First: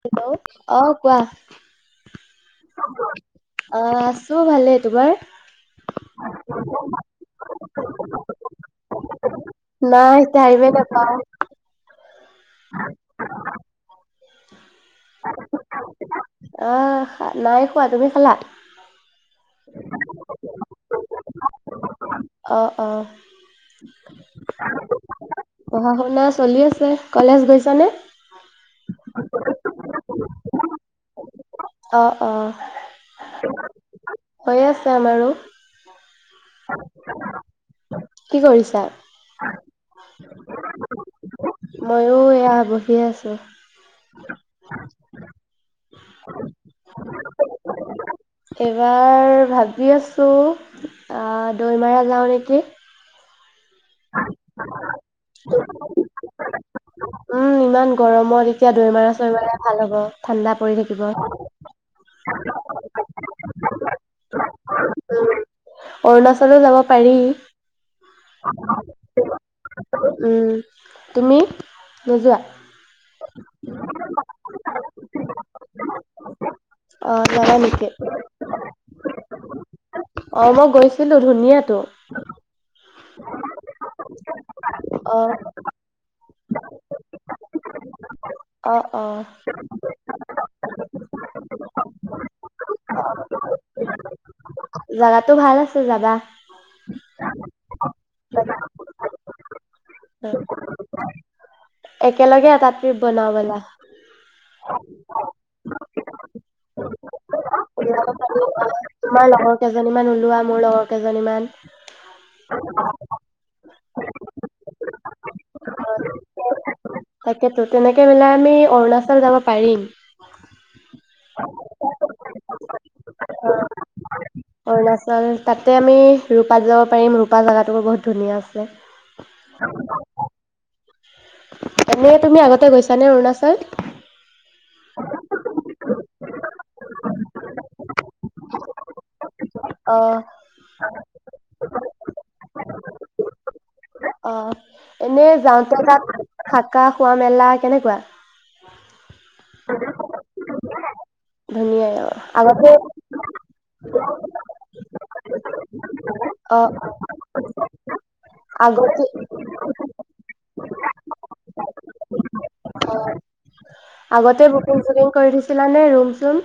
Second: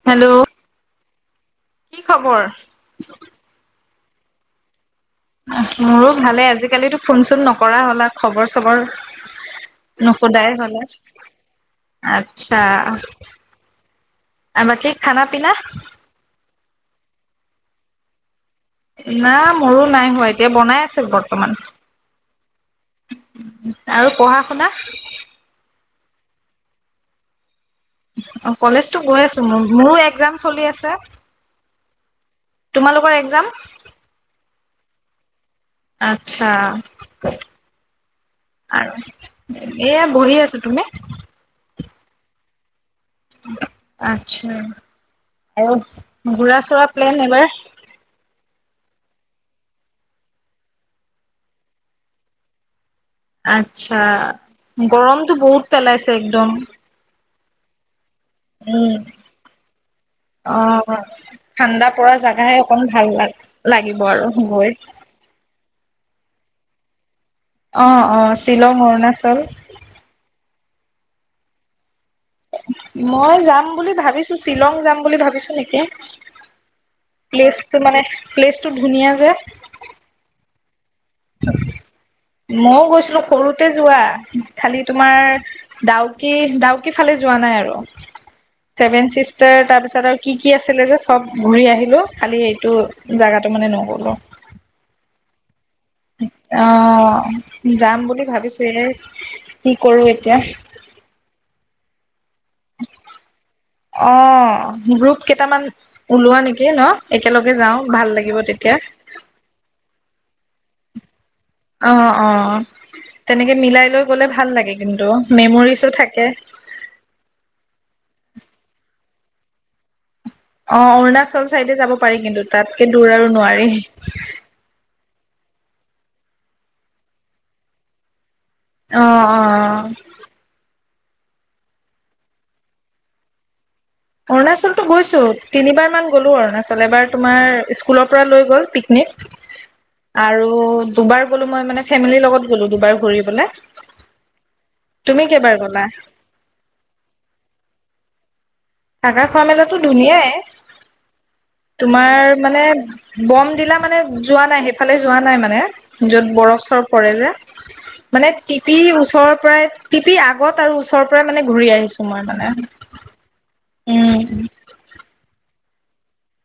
Hello অ' কোৱাহ কি খবৰ চব ভালে তোমাৰ মোৰো ভালে আজি কালি ফোন চোন নকৰা হ'লা খবৰ চবৰ নাই নোশোধাই টাইমে হ'লা নাপাওঁ আচছা আমাকে খানা পিনা আহ নাই খোৱা তুমি খালা না মোৰো নাই হোৱা এতিয়া বনাই আছে বৰ্তমান অ অ আৰু পঢ়া শুনা পঢ়া শুনা চলি আছে কলেজ গৈছা নে? অ' কলেজ টো গৈ আছো মোৰ এক্জাম চলি আছে অ অ তোমালোকৰ এক্জাম কাম আৰু আচ্ছা কি কৰিছা আৰু এয়া বহি আছো তুমি? ময়ো এয়া হ'বো বি আছে আচ্ছা আৰু ঘোৰা চৰা প্লেন এবাৰ এইবাৰ ভাবি আছোঁ দৈমাৰা যাওঁ নেকি আচ্ছা গৰমতটো বহুত পেলাইছে একদম উম ইমান গৰমত এতিয়া উম দৈমাৰা চৈমাৰা ভাল হ'ব ঠাণ্ডা পৰি অহ থাকিব ঠাণ্ডা পৰা জাগাহে অকন ভাল ল লাগিব আৰু গৈ উম অৰুণাচলো যাব পাৰি অ' অ' শ্বিলং অৰুণাচল উম তুমি নোযোৱা মই যাম বুলি ভাবিছো শ্বিলং যাম বুলি ভাবিছো নেকি অ', জানা প্লেচটো নেকি? মানে প্লেচটো ধুনীয়া যে অ' মই গৈছো। কিন্তু ধুনীয়া টো মইও গৈছিলো সৰুতে যোৱা খালি তোমাৰ ডাউকি ডাউকি ফালে যোৱা নাই আৰু অ', ছেভেন অ', চিষ্টাৰ তাৰপিছত আৰু কি কি আছিলে যে চব ঘূৰি আহিলো খালি এইটো জাগাটো মানে নগ'লো জাগাটো ভাল আ অ' যাম বুলি। বুলি ভাবিছো এ কি কৰো এতিয়া এক একেলগে এটা ত্ৰিপ বনাও বলা অ', গ্ৰুপ কেইটামান ওলোৱা নেকি ন? একেলগে যাওঁ ভাল লাগিব তেতিয়া। তোমাৰ লগৰ কেইজনী মান ওলোৱা মোৰ লগত কেইজনীমান অ' অ' তেনেকে মিলাই লৈ গলে ভাল লাগে কিন্তু মেমৰিজো থাকে লে আমি অৰুণাচল যাব পাৰিম অ' অৰুণাচল চাইডে যাব পাৰি কিন্তু তাতকে দূৰ আৰু নোৱাৰি অৰুণাচল তাতে আমি ৰূপাত যাব পাৰিম ৰূপা জেগাত টো বহুত ধুনীয়াছে অহ অহ অহ এনে তুমি আগতে গৈছ নে অৰুণাচল? অৰুণাচলটো গৈছো তিনিবাৰ মান গ'লো অৰুণাচল এবাৰ তোমাৰ স্কুলৰ পৰা লৈ গ'ল পিকনিক অ', আৰু দুবাৰ গ'লো মই মানে ফেমিলিৰ লগত গলো দুবাৰ, ঘূৰিবলৈ অ', এনে তুমি কেইবাৰ যাওঁতে গ'লা? তাত থাকা খোৱা মেলা কেনেকুৱা? থকা খোৱা মেলা টো ধুনীয়াই ধুনীয়াই অ', তোমাৰ মানে আগতে বম দিলা টো মানে যোৱা নাই সেইফালে যোৱা নাই মানে যত বৰফ অ চৰফ পৰে যে মানে টিপি আগতে ওচৰৰ পৰাই টিপি আগত আৰু ওচৰ মানে ঘূৰি আহিছো মই মানে উম আগতে বুকিং চুকিং কৰি দিছো ছিলানে ৰুম চোম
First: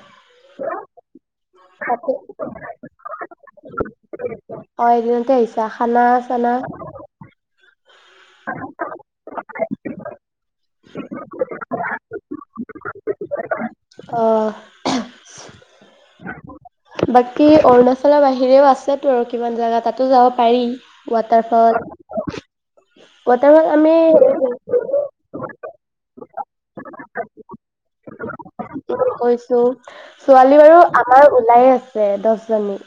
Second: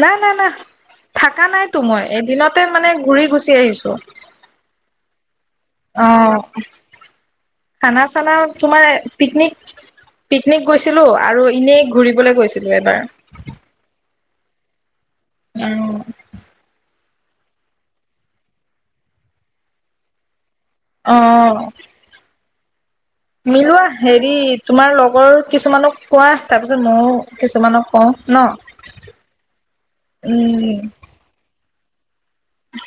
ন না না থাকা নাই টো মই তাতে এদিনতে মানে ঘূৰি গুচি আহিছো, অ এদিনতে আহিছা খানা আহ চানা খানা চানা তোমাৰ পিকনিক পিকনিক গৈছিলো আৰু এনেই ঘূৰিবলৈ গৈছিলো এবাৰ । অ' উম বাকী অৰুণাচলৰ বাহিৰেও আছেতো আৰু কিমান জাগা তাতো যাওঁ অ' ৱাটাৰফল মিলোৱা আমি হেৰি তোমাৰ লগৰ কিছুমানক কোৱা তাৰপিছত ময়ো কিছুমানক কওঁ ন কৈছো ছোৱালী উম বাৰু আমাৰ ওলাইে আছে দহ জনী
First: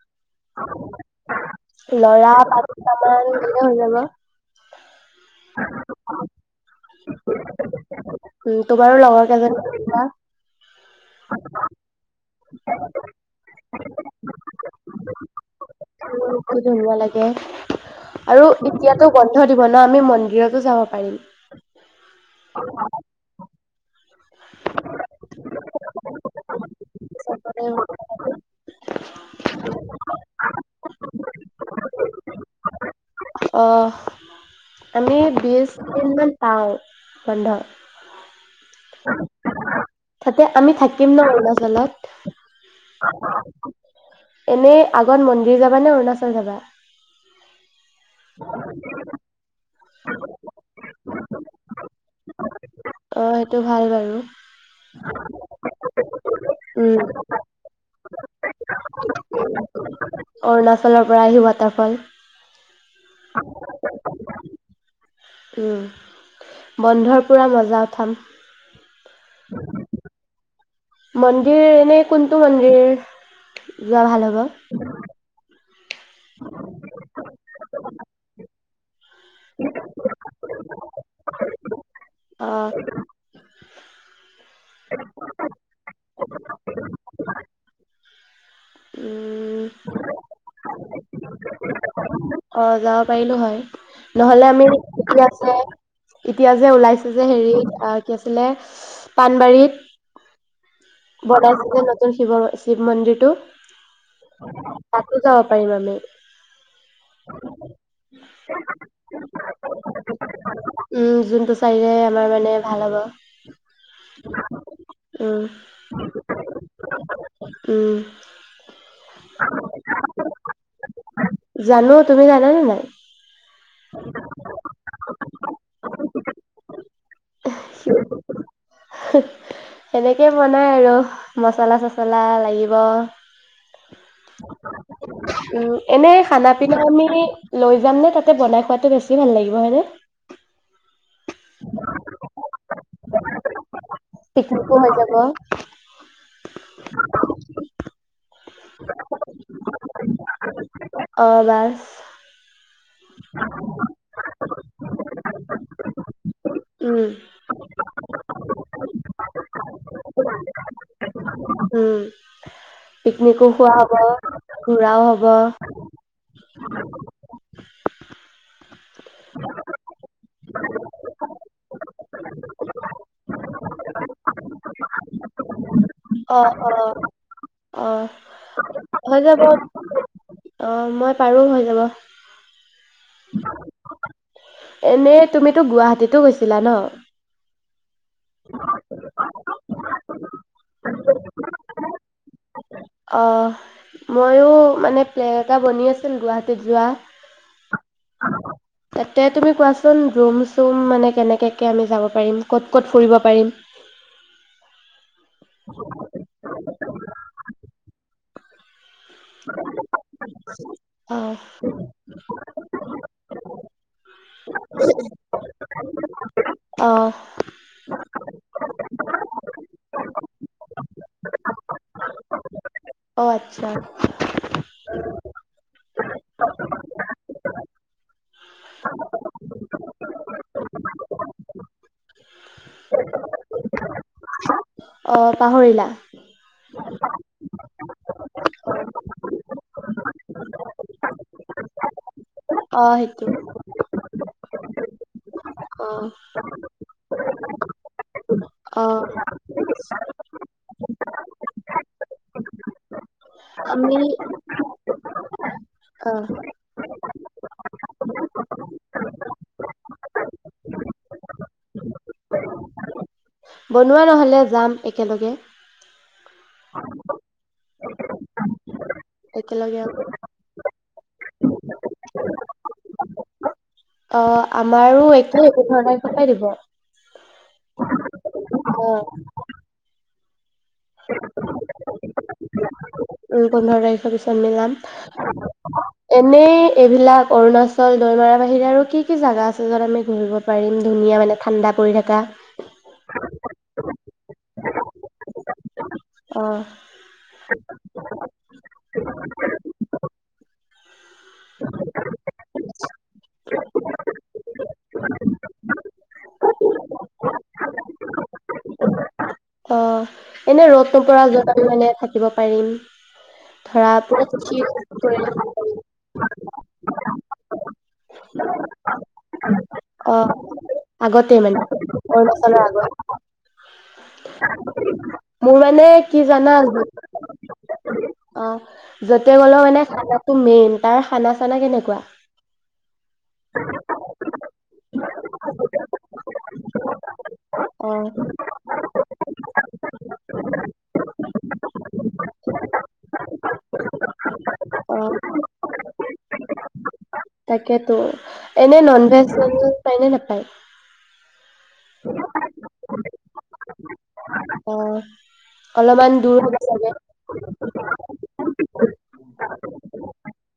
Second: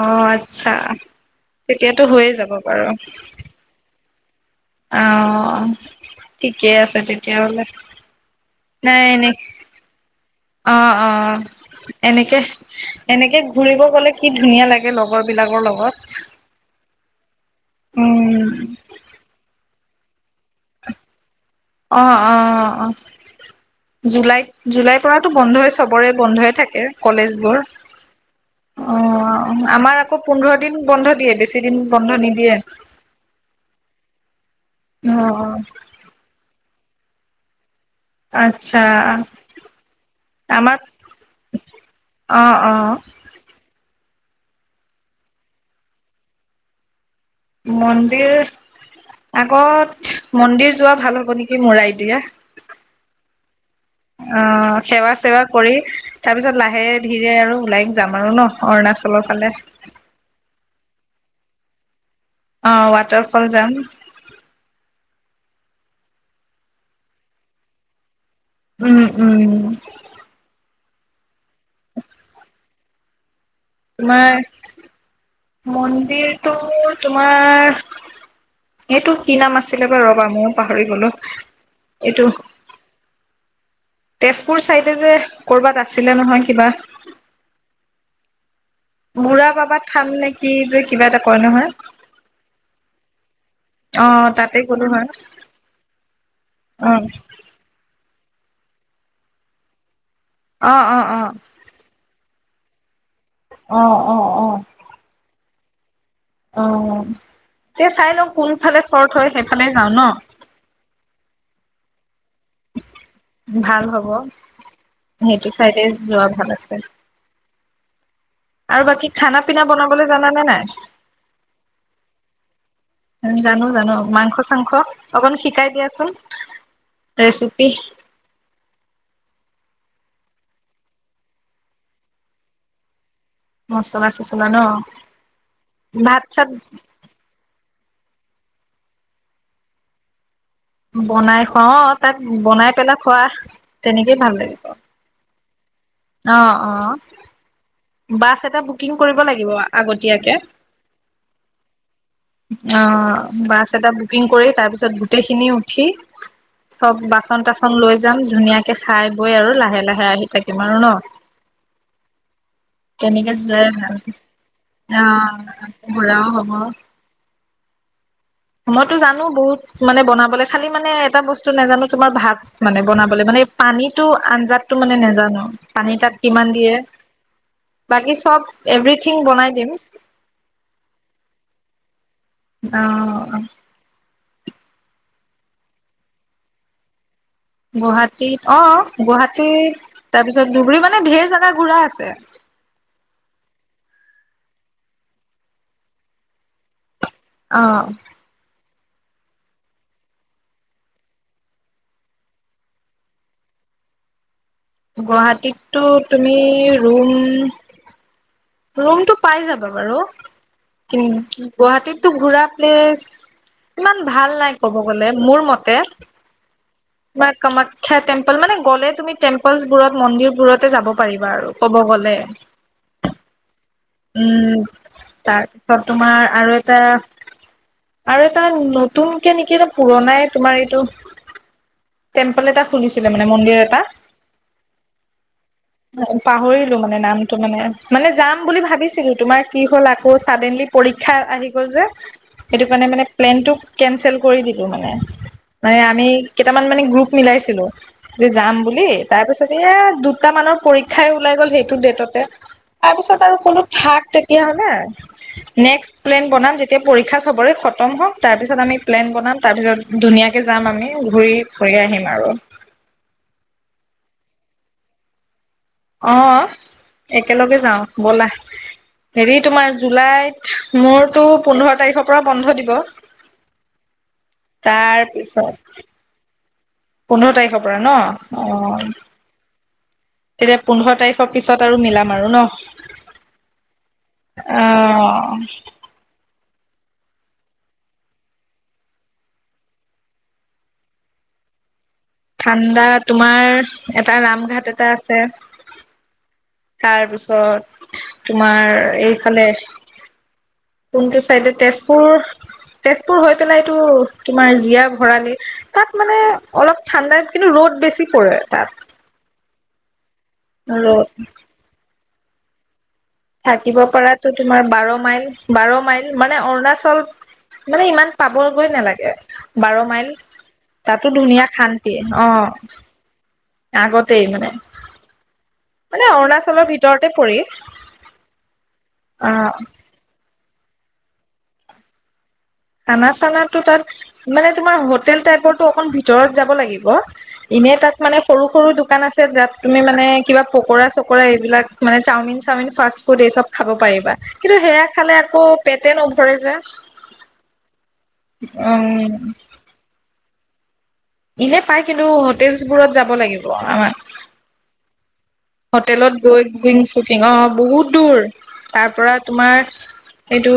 অ আচ্ছা তেতিয়াতো হৈয়ে লৰা যাব পাঁচ বাৰু টা মান এ হৈ যাব। অ' ঠিকে আছে তেতিয়াহলে উম তোমাৰো নাই লগৰ এনে কেইজনী আহিবা অ' অ' এনেকে এনেকে ঘূৰিব গলে কি ধুনীয়া লাগে লগৰ বিলাকৰ লগত উম ধুনীয়া কি আৰু উম এতিয়াতো বন্ধ দি ব ন', আমি মন ন্দিৰতো যাব পাৰিম। অ' - অ' - অ'। জু জুলাইত। জুলাইৰ পৰাতো বন্ধই, চবৰে বন্ধই থাকে কলেজবোৰ । অ' আমাৰ আকৌ পোন্ধৰ দিন বন্ধ দিয়ে, বেছি দিন বন্ধ নিদিয়ে অ আমি । অ'। বিশ দিন মান পাওঁ বন্ধ। আ তাতে আমি আমাৰ থাকিম ন' অৰুণাচলত। অ অ এনে আগত মন্দিৰ যাবা নে অৰুণাচল যাবা? মন্দিৰ আগত মন্দিৰ যোৱা ভাল হ'ব নেকি? মোৰ আইদিয়া? হয়। অ' সেৱা-চেৱা কৰি, তাৰপিছত উম লাহে-ধীৰে আৰু ওলাই যাম আৰু ন', অৰুণাচলৰ ফালে। তলৰ পৰা আহি ৱাটাৰফল অ' ৱাটাৰফল যাম। উম । বন্ধৰ পুৰা মজা উঠাম। উম - উম। মন্দিৰ এনে কোনটো মন্দিৰ যোৱা ভাল হ'ব? মন্ দিৰটো তোমাৰ এইটো কি নাম আছিলে বাৰু, ৰ'বা ম‌য়ো পাহৰি গলোঁ। এইটো অ তেজপুৰ ছাইডে যে কৰ'বাত আছিলে নহয়, কিবা? বুঢ়া উম। বাবা থান নে কি যে কিবা এটা কয় নহয় অ' যাব পাৰিলোঁ হয় । অ নহলে তাতে আমি গ'লো হয় এতিয়া যে- এতিয়া যে অ ওলাইছোঁ যে হেৰিত অ'- কি আছি লে পানবাৰীত। অ অ অ গণেশ কো নতুন শিৱ শিৱ মন্দিৰ। তো, অ অ তাতো যাৱ পাৰি মানে। অ' । এ চাই লওঁ। কোনফালে শ্ব'ৰ্ট হয়, সেইফালে যাওঁ ন'? উম, যোনটো ছাইডে আমাৰ মানে ভাল হ'ব, ভাল হ'ব উম। সেইটো চাইডে যোৱা ভাল আছে। উম আৰু বাকী খানা পিনা বনাবলৈ জানানে নাই, জানো তুমি জানানে নাই জানো জানো মাংস চাংস অকন শিকাই দিয়াচোন, ৰেচিপি। সে সেনেকে মন নাই আৰু মচলা চচলা লাগিব। মচলা চচলা ন উম এনেই ভাত চাত খানা পিনা আমি লৈ যাম নে? তাতে বনাই খোৱাতটো বেছি ভাল লাগিব হয়নে । বনাই খুৱা তাক বনাই পেলাই খোৱা তেনেকেই ভাল লাগিব। পিকনিকো হৈ যাব অৱ অৱ বাছ এটা বুকিং কৰিব লাগিব আগতীয়াকে, অ বাছ অৱ অৱ, বাছ এটা বুকিং কৰি তাৰপিছত গোটেইখিনি উঠি চব উম বাচন তাচন লৈ যাম ধুনীয়াকে খাই বৈ আৰু লাহে লাহে আহি থাকিম। তোমাৰো ন, উম কেনেকে পিকনিকো যে খোৱা হ'ব ঘূৰাও হ'ব আৱ ঘূৰাও হব। মইতটো জানো বহুত মানে বনাবলে খালি মানে এটা বস্তু নাজানো তোমাৰ ভাত মানে বনাবলে মানে পানীতটো অন্দাছ টো মানে। নেজানো পানী তাত অ কিমান অ দিয়ে, অ বাকী চব এভিৰিথিং হৈ যাব বনাই দিম। অ মই পাৰো হৈ যাব। আৱ এনেই তুমিতো গুৱাহাটীতো গৈছিলা ন? গুৱাহাটীত অৱ গুৱাহাটীত তাৰপিছত ধুবুৰী মানে ধেই জাগা ঘূৰা আছে। অহ ময়ো মানে প্লেইন এটা বনি আছিল গুৱাহাটীত যোৱা। অ তাতে তুমি কোৱাচোন ৰুম চুম মানে কেনেকাকে আমি যাব পাৰিম ক'ত ক'ত ফুৰিব পাৰিম? গুৱাহাটীতটো তুমি ৰুম ৰুমটো পাই যাবা বাৰু, অ গুৱাহাটীতটো ঘুৰা প্লেচ ইমান ভাল নাই, ক'ব গ'লে মোৰ মতে, মই কামাখ্যা টেম্পল মানে গ'লে তুমি টেম্পলচ বোৰত, মন্দিৰবোৰতে যাব পাৰিবা আৰু ক'ব গ'লে হয় আচ্ছা উম, তাৰপিছত তোমাৰ আৰু এটা, আৰু এটা নতুনকে নেকি নে পুৰণাই তোমাৰ এইটো টেম্পল এটা খুলিছিলে মানে মন্দিৰ এটা। অঁ পাহৰিলা টেম্পল মানে নামটো মানে মানে যাম বুলি ভাবিছিলো তোমাৰ, কি হ'ল আকৌ ছাডেনলি পৰীক্ষা আহি গ'ল যে, সেইটো অ কাৰণে মানে, সেইটো প্লেনটো কেঞ্চেল কৰি দিলোঁ। সেইটো মানে মানে অ আমি কেইটামান মানে গ্ৰুপ মিলাইছিলো। যে যাম অ বুলি তাৰপিছত এয়া দুটা দুটা মানৰ পৰীক্ষাই ওলাই গ'ল, সেইটো ডেটতে তাৰপিছত। বাৰু কলোঁ আমি থাক তেতিয়া হ'লে নেক্সট অ প্লেন বনাম, যেতিয়া পৰীক্ষা সবৰে খতম হক তাৰপিছত আমি প্লেন বনাম তাৰপিছত ধুনীয়াকে যাম আমি ঘূৰি ফুৰি আহিম আৰু বনোৱা নহ'লে যাম একেলগে অঁ একেলগে যাওঁ বলা । হেৰি তোমাৰ একেলগে জুলাইত। মোৰতো পোন্ধৰ তাৰিখৰ পৰা বন্ধ দিব। অ তাৰ আমাৰো একেই পিছত পোন্ধৰ তাৰিখৰ পৰাই দিব। পোন্ধৰ তাৰিখৰ পৰা ন অ অঁ। তেতিয়া পোন্ধৰ তাৰিখৰ পিছত আৰু মিলাম আৰু ন। ওম পোন্ধৰ তাৰিখৰ পিছত অ মিলাম। এনেই এইবিলাক অৰুণাচল, দৈমাৰা বাহিৰে আৰু কি কি জাগা আছে য'ত আমি ঘূৰিব পাৰিম ধুনীয়া মানে ঠাণ্ডা পৰি থাকে। ঠাণ্ডাত- তোম অ তাৰপিছত, তোমাৰ এইফালে কোনটো চাইডে তেজপুৰ তেজপুৰ হৈ পেলাই এইটো তোমাৰ জীয়া ভৰালি তাত মানে অলপ ঠাণ্ডা কিন্তু ৰ'দ বেছি পৰে তাত। অ', এনে ৰ'দ নপৰা য'ত আমি মানে থাকিব । থাকিব পাৰিম। থাকিব ধৰা পুৰা পৰাতো, চিল তোমাৰ বাৰ মাইল পৰিৱেশ। বাৰ মাইল। মানে অৰুণাচল মানে ইমান পাব গৈ নেলাগে। বাৰ মাইল অ তাতো আগতে ধুনীয়া মানে শান্তিয়ে অ অৰুণাচলৰ আগত আগতেই মানে মোৰ মানে কি জানা অৰুণাচলৰ আৰু ভিতৰতে পৰি অ অ যতে গ'লেও মানে খা তো মেইন তাৰ খানা চানা কেনেকুৱা খানা চানাটো তাত মানে তোমাৰ হোটেল টাইপৰটো অকন ভিতৰত যাব লাগিব এনেই অ তাত মানে সৰু সৰু দোকান আছে য'ত তুমি মানে কিবা পকৰা চকৰা এইবিলাক মানে চাওমিন চাওমিন ফাষ্ট ফুড এই চব খাব পাৰিবা কিন্তু সেয়া খালে অ আকৌ পেটে নভৰে যে। ঠেৎ এনে নন উম ভেজ চন ভেজ পাই নে নাপাই। হয় ইনে পায় কিন্তু হোটেল চোটৈলত যাব লাগিব। অ অলপমান হোটেলত দূৰ গৈ হ'ব বুকিং চাগে শ্বুটিং অ বহুত দূৰ তাৰ পৰা তোমাৰ সেইটো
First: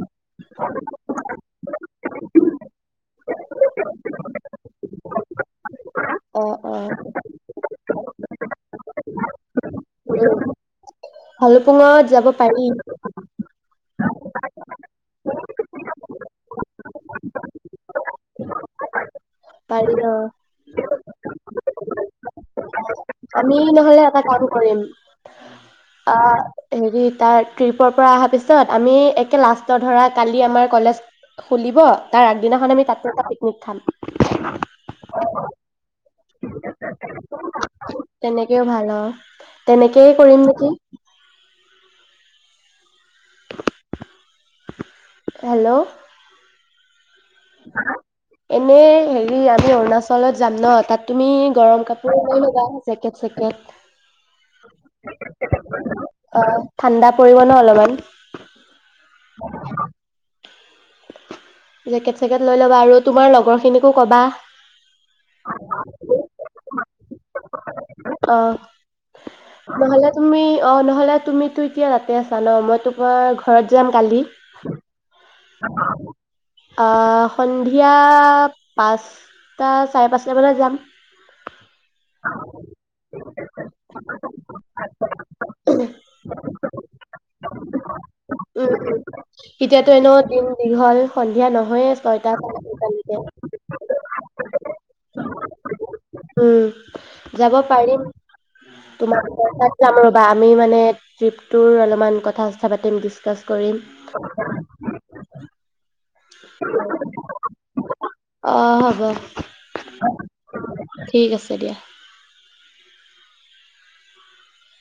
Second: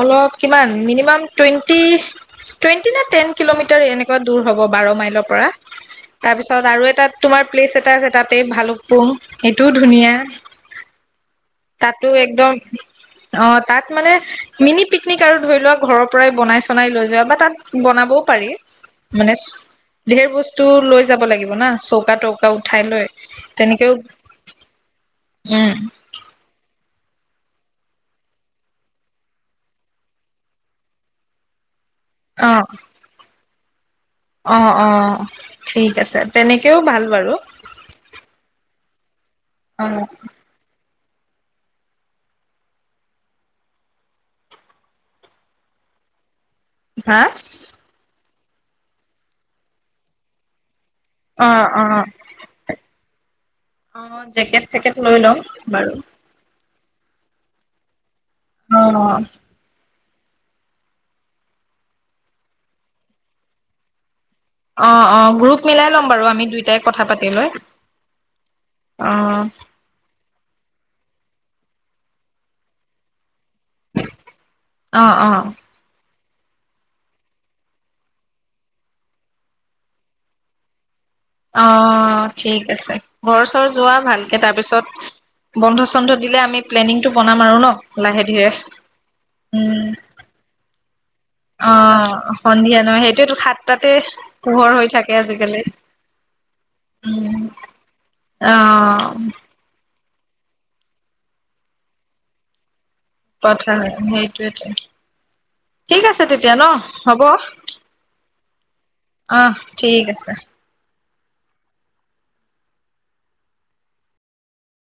অলপ কিমান মিনিমাম টুৱেন্টি নে টেন কিলোমিটাৰ এনেকুৱা দূৰ হ'ব বাৰ মাইলৰ পৰা অ তাৰপিছত আৰু এটা তোমাৰ প্লেচ এটা আছে তাতে ভালোক কম সেইটোও ধুনীয়া অ ভালুপুঙত তাতো যাব একদম পাৰি অ তাত মানে মিনি পিকনিক আৰু ধৰি লোৱা ঘৰৰ পৰাই বনাই চনাই লৈ যোৱা বা তাত বনাবও পাৰি মানে পাৰি অ ধেৰ বস্তু লৈ যাব লাগিব ন চৌকা তৌকা উঠাই লৈ আমি তেনেকেও নহলে এটা কাম কৰিম উম, আহ হেৰি তাৰ ট্ৰিপৰ পৰা অহা পিছত আমি একে লাষ্টত ধৰা কালি আমাৰ কলেজ খুলিব তাৰ অ', আগদিনাখন আমি তাত এটা পিকনিক খাম। অ অ ঠিক আছে তেনেকেও ভাল বাৰু তেনেকেও ভাল আৰু অ', তেনেকেই কৰিম নেকি? হেল্ল' হা এনে হেৰি আমি অৰুণাচলত যাম ন তাত তুমি অ', গৰম অ', কাপোৰ লৈ লবা জেকেট চেকেট অ', জেকেট চেকেট লৈ লম বাৰু অ ঠাণ্ডা পৰিব ন অলপমান অ জেকেট চেকেট লৈ ল'বা আৰু তোমাৰ লগৰ খিনিকো কবা অ অ গ্ৰুপ মিলাই ল'ম বাৰু আমি দুইটাই কথা পাতি লৈ অ অ', নহলে তুমি অ নহলে তুমিতো এতিয়া তাতে আছা ন মই তোমাৰ ঘৰত যাম কালি অ', অ', অহ সন্ধিয়া পাঁচটা চাৰে পাঁচটা বজাত যাম অ ঠিক আছে ঘৰ চৰ যোৱা ভালকে তাৰপিছত বন্ধ চন্ধ দিলে আমি প্লেনিংটো বনাম আৰু ন লাহে ধীৰে উম এতিয়াতো এনেও দিন দীঘল সন্ধিয়া অ নহয়ে ছয়টা চাৰে সন্ধিয়া নহয় ছয়টালৈকে সেইটোয় তো সাতটাতে পোহৰ হৈ থাকে আজিকালি উম উম যাব পাৰিম অ তোমালোকৰ তাত [unintelligible] মানে ট্ৰিপটোৰ অলপমান কথা-চথা পাতিম। ডিচকাচ কথা, কৰিম সেইটোৱেতো। ঠিক আছে তেতিয়া ন, হ'ব? অ হ'ব অহ, ঠিক আছে। ঠিক আছে দিয়া।